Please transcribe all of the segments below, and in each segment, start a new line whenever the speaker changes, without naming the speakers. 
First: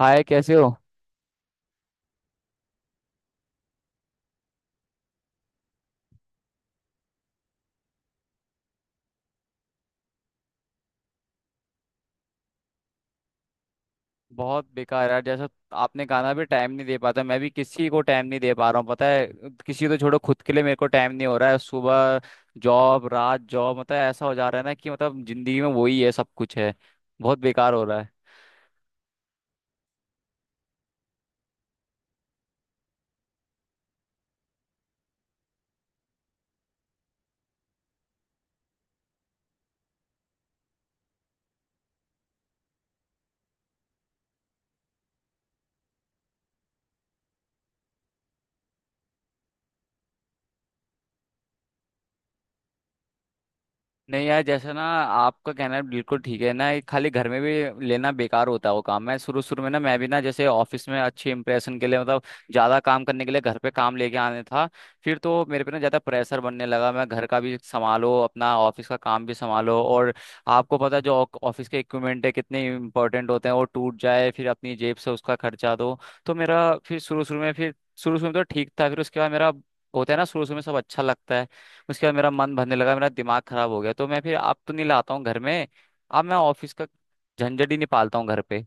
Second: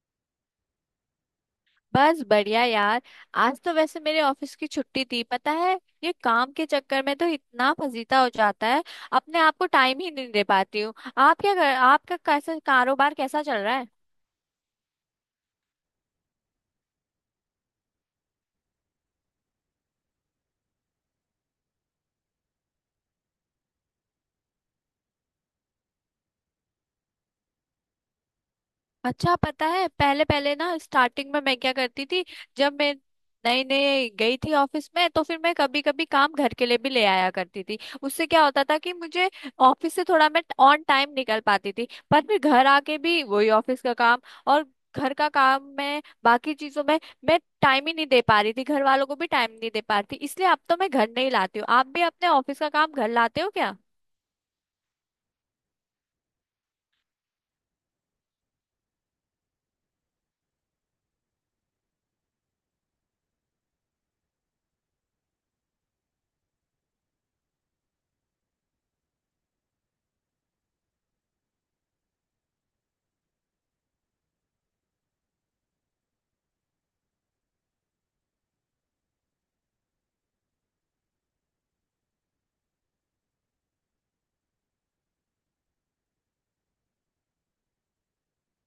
हाय, कैसे हो?
बस बढ़िया यार। आज तो वैसे मेरे ऑफिस की छुट्टी थी, पता है। ये काम के चक्कर में तो इतना फजीता हो जाता है, अपने आप को टाइम ही नहीं दे पाती हूँ। आप क्या कर, आपका कैसा कारोबार कैसा चल रहा है?
बहुत बेकार यार जैसा। आपने गाना भी टाइम नहीं दे पाता, मैं भी किसी को टाइम नहीं दे पा रहा हूँ पता है। किसी को तो छोड़ो, खुद के लिए मेरे को टाइम नहीं हो रहा है। सुबह जॉब, रात जॉब, मतलब ऐसा हो जा रहा है ना कि मतलब जिंदगी में वही है, सब कुछ है। बहुत बेकार हो रहा है।
अच्छा, पता है पहले पहले ना स्टार्टिंग में मैं क्या करती थी, जब मैं नई नई गई थी ऑफिस में, तो फिर मैं कभी कभी काम घर के लिए भी ले आया करती थी। उससे क्या होता था कि मुझे ऑफिस से थोड़ा मैं ऑन टाइम निकल पाती थी, पर फिर घर आके भी वही ऑफिस का काम और घर का काम में बाकी चीजों में मैं टाइम ही नहीं दे पा रही थी, घर वालों को भी टाइम नहीं दे पा रही थी, इसलिए अब तो मैं घर नहीं लाती हूँ। आप भी अपने ऑफिस का काम घर लाते हो क्या?
नहीं यार, जैसे ना आपका कहना बिल्कुल ठीक है ना, ये खाली घर में भी लेना बेकार होता है वो काम। मैं शुरू शुरू में ना, मैं भी ना जैसे ऑफिस में अच्छे इंप्रेशन के लिए, मतलब ज्यादा काम करने के लिए घर पे काम लेके आने था। फिर तो मेरे पे ना ज्यादा प्रेशर बनने लगा, मैं घर का भी संभालो, अपना ऑफिस का काम भी संभालो, और आपको पता है जो ऑफिस के इक्विपमेंट है कितने इंपॉर्टेंट होते हैं, वो टूट जाए फिर अपनी जेब से उसका खर्चा दो। तो मेरा फिर शुरू शुरू में तो ठीक था, फिर उसके बाद मेरा, होता है ना शुरू शुरू में सब अच्छा लगता है, उसके बाद मेरा मन भरने लगा, मेरा दिमाग खराब हो गया। तो मैं फिर अब तो नहीं लाता हूँ घर में, अब मैं ऑफिस का झंझट ही नहीं पालता हूँ घर पे।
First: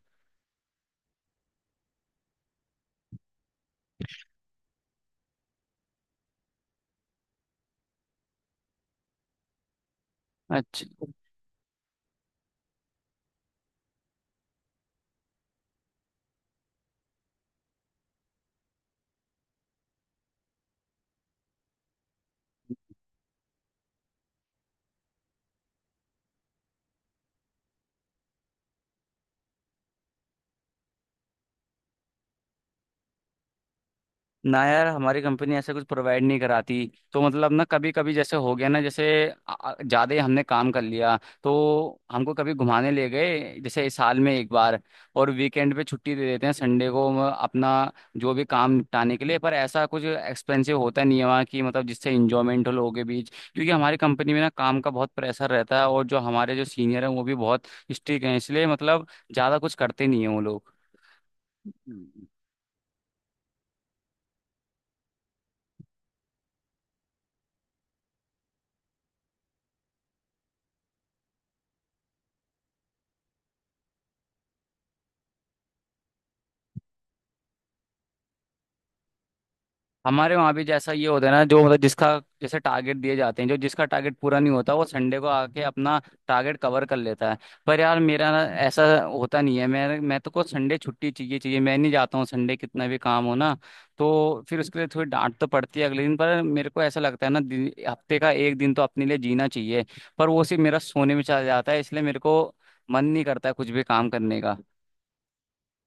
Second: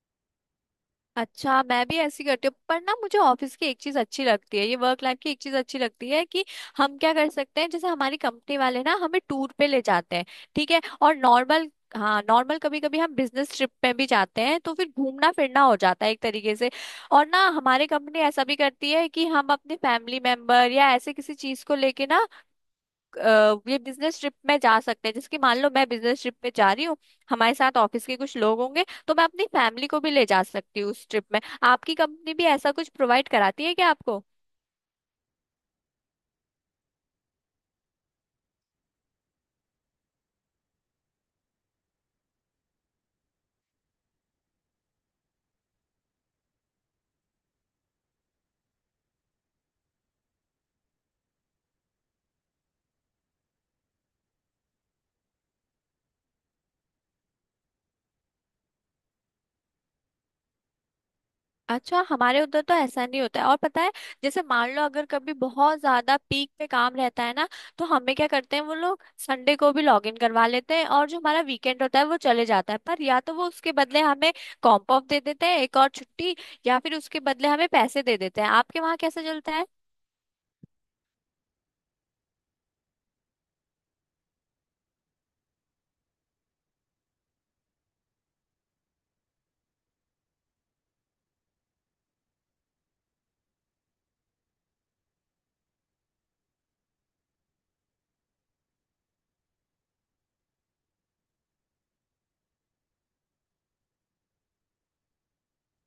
अच्छा, मैं भी ऐसी करती हूँ, पर ना मुझे ऑफिस की एक चीज अच्छी लगती है, ये वर्क लाइफ की एक चीज अच्छी लगती है कि हम क्या कर सकते हैं, जैसे हमारी कंपनी वाले ना हमें टूर पे ले जाते हैं। ठीक है,
अच्छा।
और नॉर्मल, हाँ नॉर्मल कभी कभी हम बिजनेस ट्रिप पे भी जाते हैं तो फिर घूमना फिरना हो जाता है एक तरीके से। और ना हमारी कंपनी ऐसा भी करती है कि हम अपने फैमिली मेंबर या ऐसे किसी चीज को लेके ना ये बिजनेस ट्रिप में जा सकते हैं। जैसे कि मान लो मैं बिजनेस ट्रिप पे जा रही हूँ, हमारे साथ ऑफिस के कुछ लोग होंगे, तो मैं अपनी फैमिली को भी ले जा सकती हूँ उस ट्रिप में। आपकी कंपनी भी ऐसा कुछ प्रोवाइड कराती है क्या आपको?
ना यार, हमारी कंपनी ऐसा कुछ प्रोवाइड नहीं कराती। तो मतलब ना, कभी कभी जैसे हो गया ना, जैसे ज़्यादा ही हमने काम कर लिया, तो हमको कभी घुमाने ले गए, जैसे इस साल में एक बार। और वीकेंड पे छुट्टी दे देते हैं, संडे को हम अपना जो भी काम निपटाने के लिए, पर ऐसा कुछ एक्सपेंसिव होता नहीं है वहाँ की, मतलब जिससे इंजॉयमेंट हो लोगों के बीच, क्योंकि हमारी कंपनी में ना काम का बहुत प्रेशर रहता है, और जो हमारे जो सीनियर हैं वो भी बहुत स्ट्रिक्ट हैं, इसलिए मतलब ज़्यादा कुछ करते नहीं हैं वो
अच्छा,
लोग।
हमारे उधर तो ऐसा नहीं होता है। और पता है, जैसे मान लो अगर कभी बहुत ज्यादा पीक पे काम रहता है ना, तो हमें क्या करते हैं वो लोग संडे को भी लॉग इन करवा लेते हैं और जो हमारा वीकेंड होता है वो चले जाता है, पर या तो वो उसके बदले हमें कॉम्प ऑफ दे देते हैं, एक और छुट्टी, या फिर उसके बदले हमें पैसे दे देते हैं। आपके वहां कैसे चलता है?
हमारे वहाँ भी जैसा ये होता है ना, जो मतलब जिसका, जैसे टारगेट दिए जाते हैं, जो जिसका टारगेट पूरा नहीं होता वो संडे को आके अपना टारगेट कवर कर लेता है। पर यार मेरा ना ऐसा होता नहीं है, मैं तो को संडे छुट्टी चाहिए चाहिए, मैं नहीं जाता हूँ संडे, कितना भी काम हो ना। तो फिर उसके लिए थोड़ी डांट तो पड़ती है अगले दिन, पर मेरे को ऐसा लगता है ना हफ्ते का एक दिन तो अपने लिए जीना चाहिए। पर वो सिर्फ मेरा सोने में चला जाता है, इसलिए मेरे को मन नहीं करता है कुछ भी काम करने का।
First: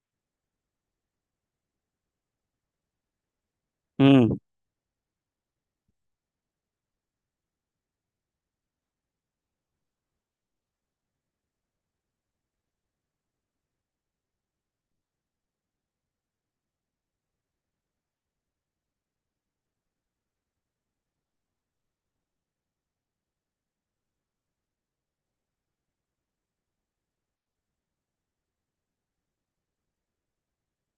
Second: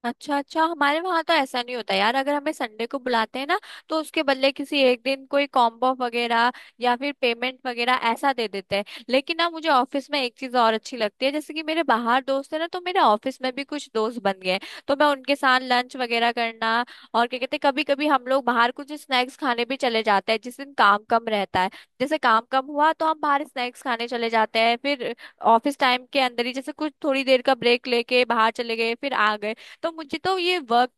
अच्छा अच्छा, हमारे वहां तो ऐसा नहीं होता यार, अगर हमें संडे को बुलाते हैं ना तो उसके
हम्म।
बदले किसी एक दिन कोई कॉम्बो वगैरह या फिर पेमेंट वगैरह ऐसा दे देते हैं। लेकिन ना मुझे ऑफिस में एक चीज और अच्छी लगती है, जैसे कि मेरे बाहर दोस्त है ना तो मेरे ऑफिस में भी कुछ दोस्त बन गए हैं। तो मैं उनके साथ लंच वगैरह करना, और क्या कहते हैं, कभी कभी हम लोग बाहर कुछ स्नैक्स खाने भी चले जाते हैं जिस दिन काम कम रहता है। जैसे काम कम हुआ तो हम बाहर स्नैक्स खाने चले जाते हैं, फिर ऑफिस टाइम के अंदर ही जैसे कुछ थोड़ी देर का ब्रेक लेके बाहर चले गए फिर आ गए। तो मुझे तो ये वर्क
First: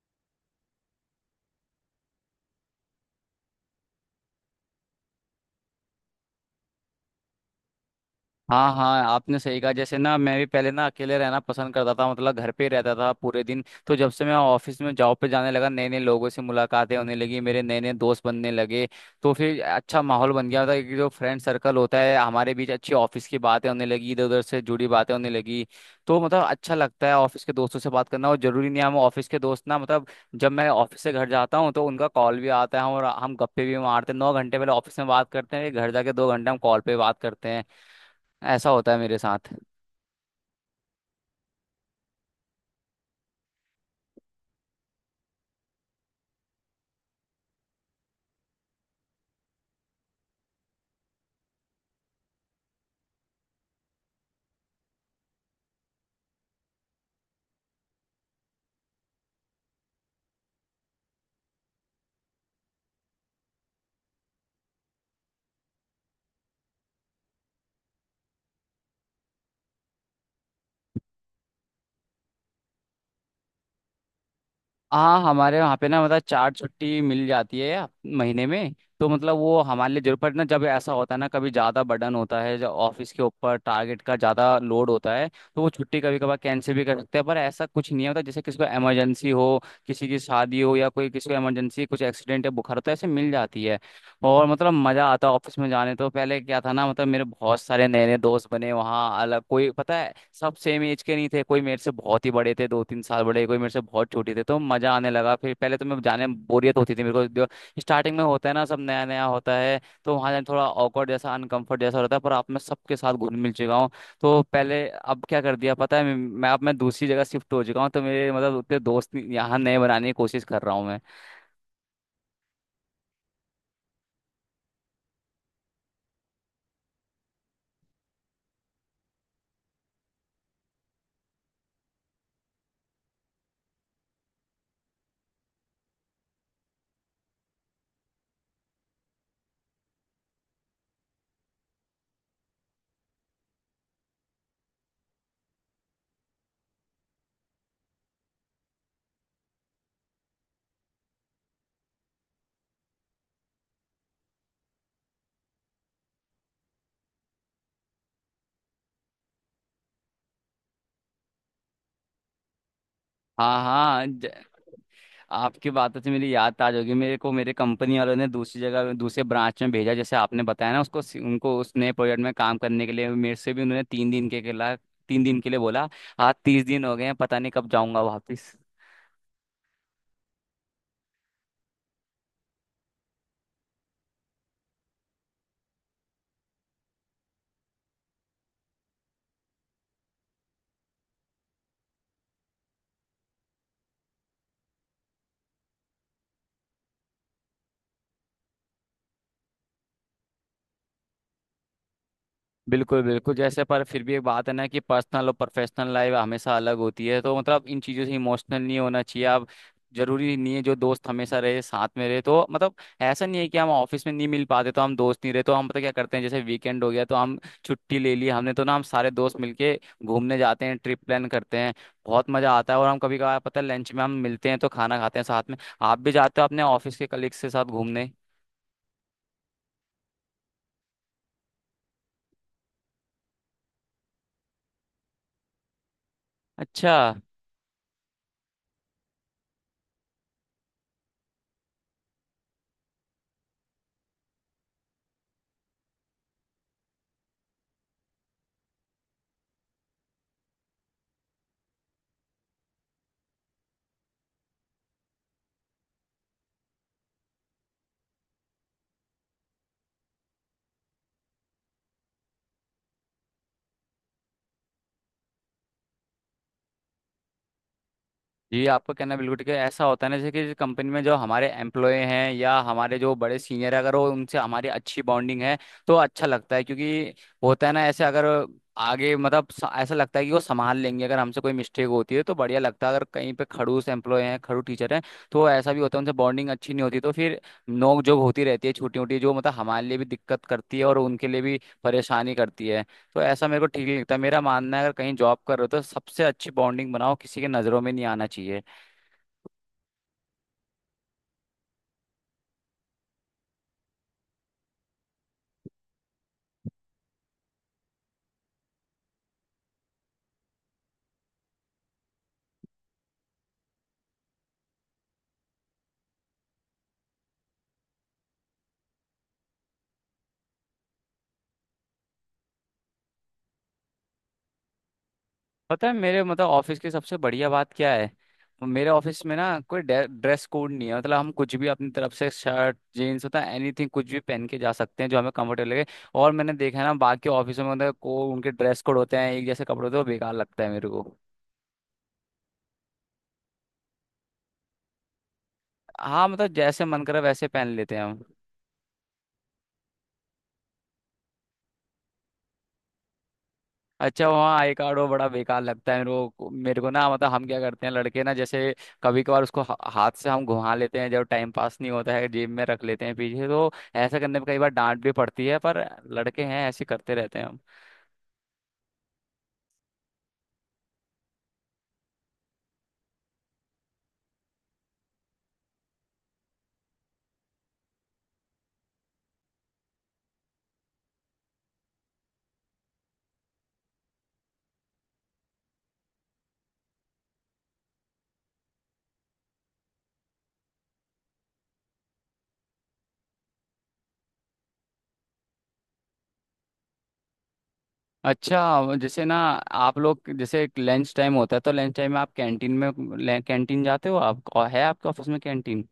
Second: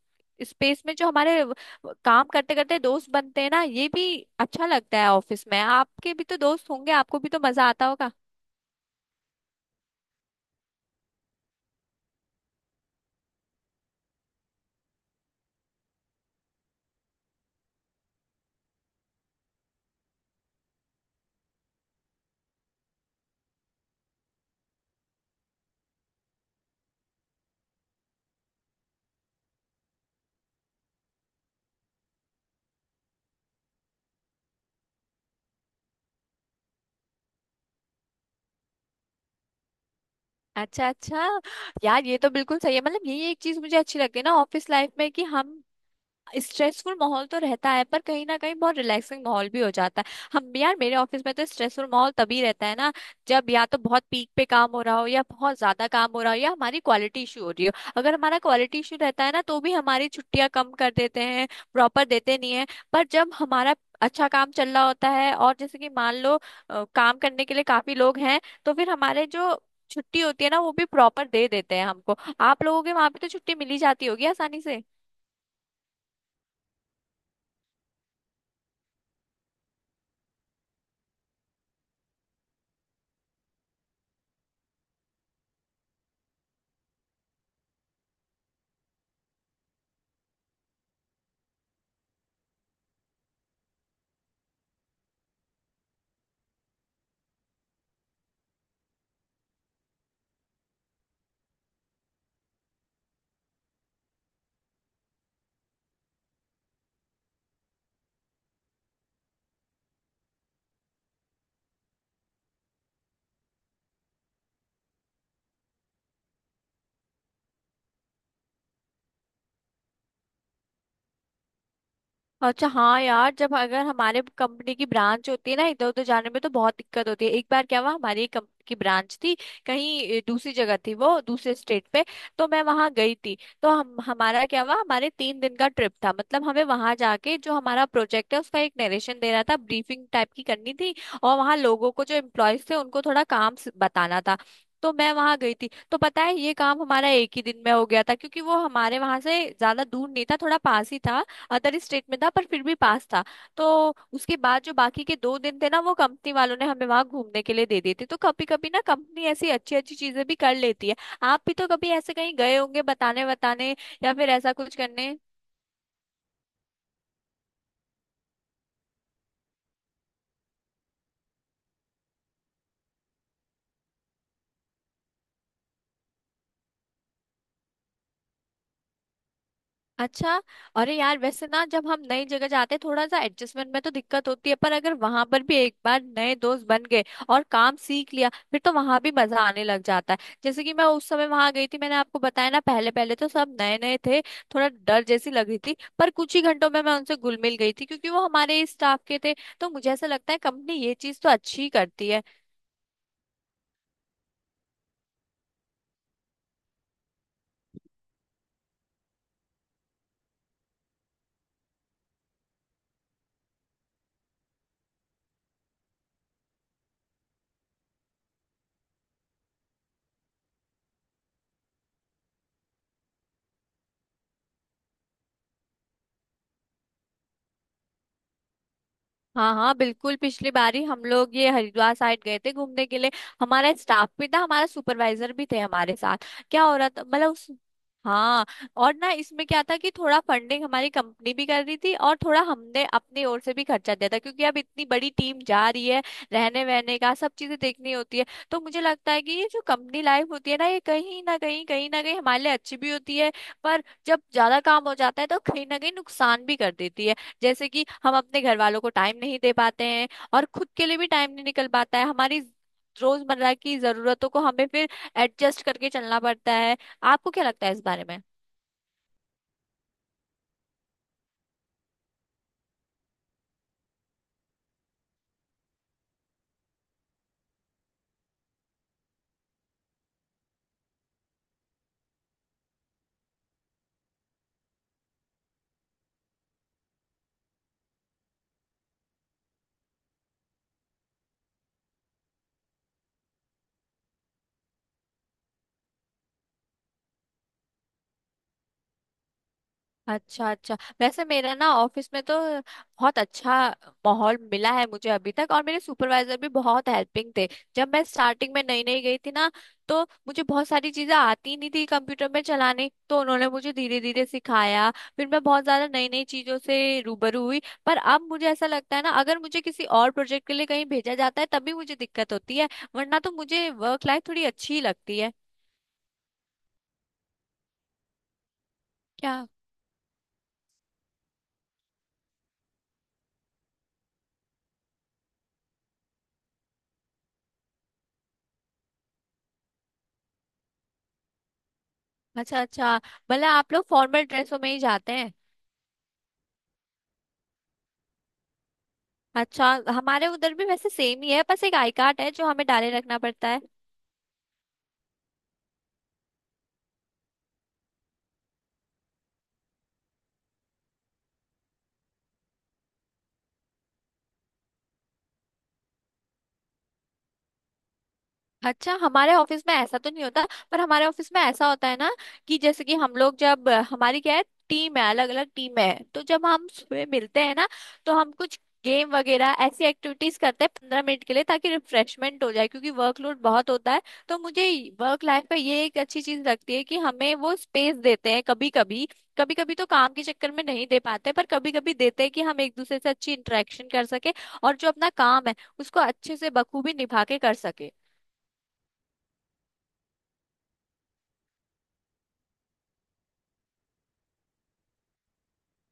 स्पेस में जो हमारे काम करते करते दोस्त बनते हैं ना, ये भी अच्छा लगता है। ऑफिस में आपके भी तो दोस्त होंगे, आपको भी तो मजा आता होगा।
हाँ हाँ, आपने सही कहा। जैसे ना, मैं भी पहले ना अकेले रहना पसंद करता था, मतलब घर पे ही रहता था पूरे दिन। तो जब से मैं ऑफिस में जॉब पे जाने लगा, नए नए लोगों से मुलाकातें होने लगी, मेरे नए नए दोस्त बनने लगे, तो फिर अच्छा माहौल बन गया था कि जो फ्रेंड सर्कल होता है हमारे बीच, अच्छी ऑफिस की बातें होने लगी, इधर उधर से जुड़ी बातें होने लगी। तो मतलब अच्छा लगता है ऑफिस के दोस्तों से बात करना, और जरूरी नहीं है हम ऑफिस के दोस्त ना, मतलब जब मैं ऑफिस से घर जाता हूँ तो उनका कॉल भी आता है, और हम गप्पे भी मारते हैं। 9 घंटे पहले ऑफिस में बात करते हैं, फिर घर जाके 2 घंटे हम कॉल पे बात करते हैं, ऐसा होता है मेरे साथ।
अच्छा अच्छा, यार ये तो बिल्कुल सही है, मतलब यही एक चीज मुझे अच्छी लगती है ना ऑफिस लाइफ में कि हम स्ट्रेसफुल माहौल तो रहता है पर कहीं ना कहीं बहुत रिलैक्सिंग माहौल भी हो जाता है। हम यार मेरे ऑफिस में तो स्ट्रेसफुल माहौल तभी रहता है ना जब या तो बहुत पीक पे काम हो रहा हो या बहुत ज्यादा काम हो रहा हो या हमारी क्वालिटी इशू हो रही हो। अगर हमारा क्वालिटी इशू रहता है ना तो भी हमारी छुट्टियां कम कर देते हैं, प्रॉपर देते नहीं है। पर जब हमारा अच्छा काम चल रहा होता है और जैसे कि मान लो काम करने के लिए काफी लोग हैं, तो फिर हमारे जो छुट्टी होती है ना वो भी प्रॉपर दे देते हैं हमको। आप लोगों के वहां पे तो छुट्टी मिली जाती होगी आसानी से?
हाँ, हमारे वहाँ पे ना मतलब 4 छुट्टी मिल जाती है महीने में। तो मतलब वो हमारे लिए, जरूरत पड़े ना, जब ऐसा होता है ना कभी ज़्यादा बर्डन होता है, जब ऑफिस के ऊपर टारगेट का ज़्यादा लोड होता है, तो वो छुट्टी कभी कभार कैंसिल भी कर सकते हैं। पर ऐसा कुछ नहीं होता, जैसे किसी को इमरजेंसी हो, किसी की शादी हो, या कोई किसी को इमरजेंसी, कुछ एक्सीडेंट या बुखार हो, तो ऐसे मिल जाती है। और मतलब मजा आता ऑफिस में जाने, तो पहले क्या था ना, मतलब मेरे बहुत सारे नए नए दोस्त बने वहाँ अलग, कोई पता है सब सेम एज के नहीं थे, कोई मेरे से बहुत ही बड़े थे, 2 3 साल बड़े, कोई मेरे से बहुत छोटे थे। तो मजा आने लगा फिर, पहले तो मैं जाने में बोरियत होती थी मेरे को, स्टार्टिंग में होता है ना, सब नया नया होता है, तो वहाँ जाने थोड़ा awkward जैसा, अनकंफर्ट जैसा रहता है। पर आप, मैं सबके साथ घुल मिल चुका हूँ, तो पहले अब क्या कर दिया पता है, मैं अब मैं दूसरी जगह शिफ्ट हो चुका हूँ, तो मेरे मतलब उतने दोस्त यहाँ, नए बनाने की कोशिश कर रहा हूँ मैं।
अच्छा, हाँ यार जब अगर हमारे कंपनी की ब्रांच होती है ना इधर उधर जाने में तो बहुत दिक्कत होती है। एक बार क्या हुआ, हमारी एक कंपनी की ब्रांच थी कहीं दूसरी जगह थी, वो दूसरे स्टेट पे। तो मैं वहां गई थी। तो हम, हमारा क्या हुआ, हमारे तीन दिन का ट्रिप था, मतलब हमें वहां जाके जो हमारा प्रोजेक्ट है उसका एक नरेशन देना था, ब्रीफिंग टाइप की करनी थी। और वहां लोगों को जो एम्प्लॉयज थे उनको थोड़ा काम बताना था। तो मैं वहां गई थी तो पता है ये काम हमारा एक ही दिन में हो गया था, क्योंकि वो हमारे वहां से ज्यादा दूर नहीं था, थोड़ा पास ही था। अदर स्टेट में था पर फिर भी पास था। तो उसके बाद जो बाकी के दो दिन थे ना वो कंपनी वालों ने हमें वहां घूमने के लिए दे दिए थे। तो कभी कभी ना कंपनी ऐसी अच्छी अच्छी चीजें भी कर लेती है। आप भी तो कभी ऐसे कहीं गए होंगे बताने
हाँ
बताने
हाँ,
या फिर ऐसा कुछ करने?
आपकी बातों से मेरी याद ताज होगी। मेरे को मेरे कंपनी वालों ने दूसरी जगह दूसरे ब्रांच में भेजा, जैसे आपने बताया ना, उसको उनको उस नए प्रोजेक्ट में काम करने के लिए। मेरे से भी उन्होंने 3 दिन के लिए बोला, आज 30 दिन हो गए हैं, पता नहीं कब जाऊंगा वापिस।
अच्छा, अरे यार वैसे ना जब हम नई जगह जाते हैं थोड़ा सा एडजस्टमेंट में तो दिक्कत होती है, पर अगर वहां पर भी एक बार नए दोस्त बन गए और काम सीख लिया फिर तो वहां भी मजा आने लग जाता है। जैसे कि मैं उस समय वहां गई थी, मैंने आपको बताया ना, पहले पहले तो सब नए नए थे, थोड़ा डर जैसी लग रही थी, पर कुछ ही घंटों में मैं उनसे घुल मिल गई थी क्योंकि वो हमारे ही स्टाफ के थे। तो मुझे ऐसा लगता है कंपनी ये चीज तो अच्छी ही करती है।
बिल्कुल बिल्कुल, जैसे पर फिर भी एक बात है ना कि पर्सनल और प्रोफेशनल लाइफ हमेशा अलग होती है, तो मतलब इन चीज़ों से इमोशनल नहीं होना चाहिए आप। जरूरी नहीं है जो दोस्त हमेशा रहे साथ में रहे, तो मतलब ऐसा नहीं है कि हम ऑफिस में नहीं मिल पाते तो हम दोस्त नहीं रहे। तो हम पता क्या करते हैं, जैसे वीकेंड हो गया तो हम छुट्टी ले ली हमने, तो ना हम सारे दोस्त मिलके घूमने जाते हैं, ट्रिप प्लान करते हैं, बहुत मजा आता है। और हम कभी कभार पता है लंच में हम मिलते हैं तो खाना खाते हैं साथ में। आप भी जाते हो अपने ऑफिस के कलीग्स के साथ घूमने?
हाँ हाँ बिल्कुल, पिछली बारी हम लोग ये हरिद्वार साइड गए थे घूमने के लिए। हमारा स्टाफ भी था, हमारा सुपरवाइजर भी थे हमारे साथ। क्या हो रहा
अच्छा।
था मतलब उस, हाँ, और ना इसमें क्या था कि थोड़ा फंडिंग हमारी कंपनी भी कर रही थी और थोड़ा हमने अपनी ओर से भी खर्चा दिया था, क्योंकि अब इतनी बड़ी टीम जा रही है, रहने वहने का सब चीजें देखनी होती है। तो मुझे लगता है कि ये जो कंपनी लाइफ होती है ना ये कहीं ना कहीं हमारे लिए अच्छी भी होती है, पर जब ज्यादा काम हो जाता है तो कहीं ना कहीं नुकसान भी कर देती है। जैसे कि हम अपने घर वालों को टाइम नहीं दे पाते हैं और खुद के लिए भी टाइम नहीं निकल पाता है, हमारी रोजमर्रा की जरूरतों को हमें फिर एडजस्ट करके चलना पड़ता है। आपको क्या लगता है इस बारे में?
जी, आपका कहना बिल्कुल ठीक है। ऐसा होता है ना, जैसे कि कंपनी में जो हमारे एम्प्लॉय हैं या हमारे जो बड़े सीनियर है, अगर वो उनसे हमारी अच्छी बॉन्डिंग है तो अच्छा लगता है, क्योंकि होता है ना ऐसे, अगर आगे मतलब ऐसा लगता है कि वो संभाल लेंगे अगर हमसे कोई मिस्टेक होती है, तो बढ़िया लगता है। अगर कहीं पे खड़ूस एम्प्लॉय हैं, खड़ूस टीचर हैं, तो ऐसा भी होता है, उनसे बॉन्डिंग अच्छी नहीं होती, तो फिर नोक झोंक होती रहती है छोटी मोटी, जो मतलब हमारे लिए भी दिक्कत करती है और उनके लिए भी परेशानी करती है। तो ऐसा मेरे को ठीक नहीं लगता, मेरा मानना है अगर कहीं जॉब कर रहे हो तो सबसे अच्छी बॉन्डिंग बनाओ, किसी के नज़रों में नहीं आना चाहिए।
अच्छा अच्छा, वैसे मेरा ना ऑफिस में तो बहुत अच्छा माहौल मिला है मुझे अभी तक, और मेरे सुपरवाइजर भी बहुत हेल्पिंग थे। जब मैं स्टार्टिंग में नई नई गई थी ना तो मुझे बहुत सारी चीजें आती नहीं थी कंप्यूटर में चलाने, तो उन्होंने मुझे धीरे धीरे सिखाया, फिर मैं बहुत ज्यादा नई नई चीजों से रूबरू हुई। पर अब मुझे ऐसा लगता है ना अगर मुझे किसी और प्रोजेक्ट के लिए कहीं भेजा जाता है तभी मुझे दिक्कत होती है, वरना तो मुझे वर्क लाइफ थोड़ी अच्छी लगती है।
पता है मेरे, मतलब ऑफिस की सबसे बढ़िया बात क्या है, मेरे ऑफिस में
क्या?
ना कोई ड्रेस कोड नहीं है, मतलब हम कुछ भी अपनी तरफ से, शर्ट जीन्स होता है, एनीथिंग, कुछ भी पहन के जा सकते हैं जो हमें कंफर्टेबल लगे। और मैंने देखा है ना बाकी ऑफिसों में, मतलब को उनके ड्रेस कोड होते हैं, एक जैसे कपड़े होते हैं, वो बेकार लगता है मेरे को।
अच्छा अच्छा, भला आप लोग फॉर्मल ड्रेसों में ही जाते हैं?
हाँ, मतलब जैसे मन करे वैसे पहन लेते हैं हम।
अच्छा, हमारे उधर भी वैसे सेम ही है, बस एक आई कार्ड है जो हमें डाले रखना पड़ता है।
अच्छा, वहाँ आई कार्ड, वो बड़ा बेकार लगता है मेरे को। मेरे को ना मतलब हम क्या करते हैं, लड़के ना जैसे, कभी कभार उसको हाथ से हम घुमा लेते हैं जब टाइम पास नहीं होता है, जेब में रख लेते हैं पीछे। तो ऐसा करने पे कई बार डांट भी पड़ती है, पर लड़के हैं, ऐसे करते रहते हैं हम।
अच्छा, हमारे ऑफिस में ऐसा तो नहीं होता, पर हमारे ऑफिस में ऐसा होता है ना कि जैसे कि हम लोग जब, हमारी क्या है, टीम है, अलग अलग टीम है, तो जब हम सुबह मिलते हैं ना तो हम कुछ गेम वगैरह ऐसी एक्टिविटीज करते हैं 15 मिनट के लिए ताकि रिफ्रेशमेंट हो जाए, क्योंकि वर्कलोड बहुत होता है। तो मुझे वर्क लाइफ में ये एक अच्छी चीज लगती है कि हमें वो स्पेस देते हैं कभी कभी। कभी कभी तो काम के चक्कर में नहीं दे पाते, पर कभी कभी देते हैं कि हम एक दूसरे से अच्छी इंटरेक्शन कर सके और जो अपना काम है उसको अच्छे से बखूबी निभा के कर सके।
अच्छा, जैसे ना आप लोग, जैसे लंच टाइम होता है तो लंच टाइम में आप कैंटीन जाते हो आप, और है आपके ऑफिस में कैंटीन?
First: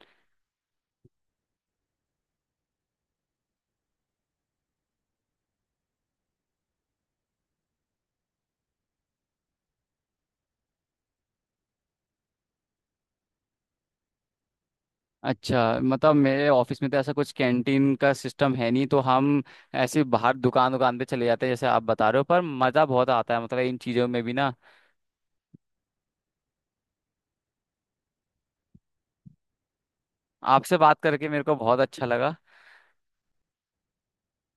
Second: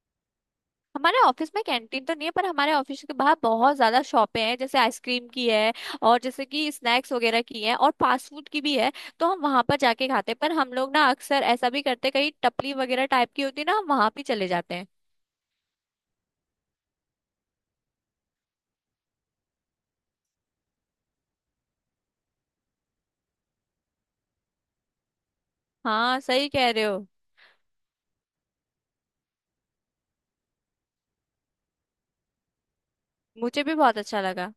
हमारे ऑफिस में कैंटीन तो नहीं है, पर हमारे ऑफिस के बाहर बहुत ज्यादा शॉपें हैं, जैसे आइसक्रीम की है और जैसे कि स्नैक्स वगैरह की है और फास्ट फूड की भी है, तो हम वहां पर जाके खाते हैं। पर हम लोग ना अक्सर ऐसा भी करते हैं, कहीं टपली वगैरह टाइप की होती है ना, हम वहां भी चले जाते हैं।
अच्छा, मतलब मेरे ऑफिस में तो ऐसा कुछ कैंटीन का सिस्टम है नहीं, तो हम ऐसे बाहर दुकान दुकान पे चले जाते हैं जैसे आप बता रहे हो, पर मज़ा बहुत आता है मतलब इन चीज़ों में भी ना।
हाँ सही कह रहे हो,
आपसे बात करके मेरे को बहुत अच्छा लगा।
मुझे भी बहुत अच्छा लगा।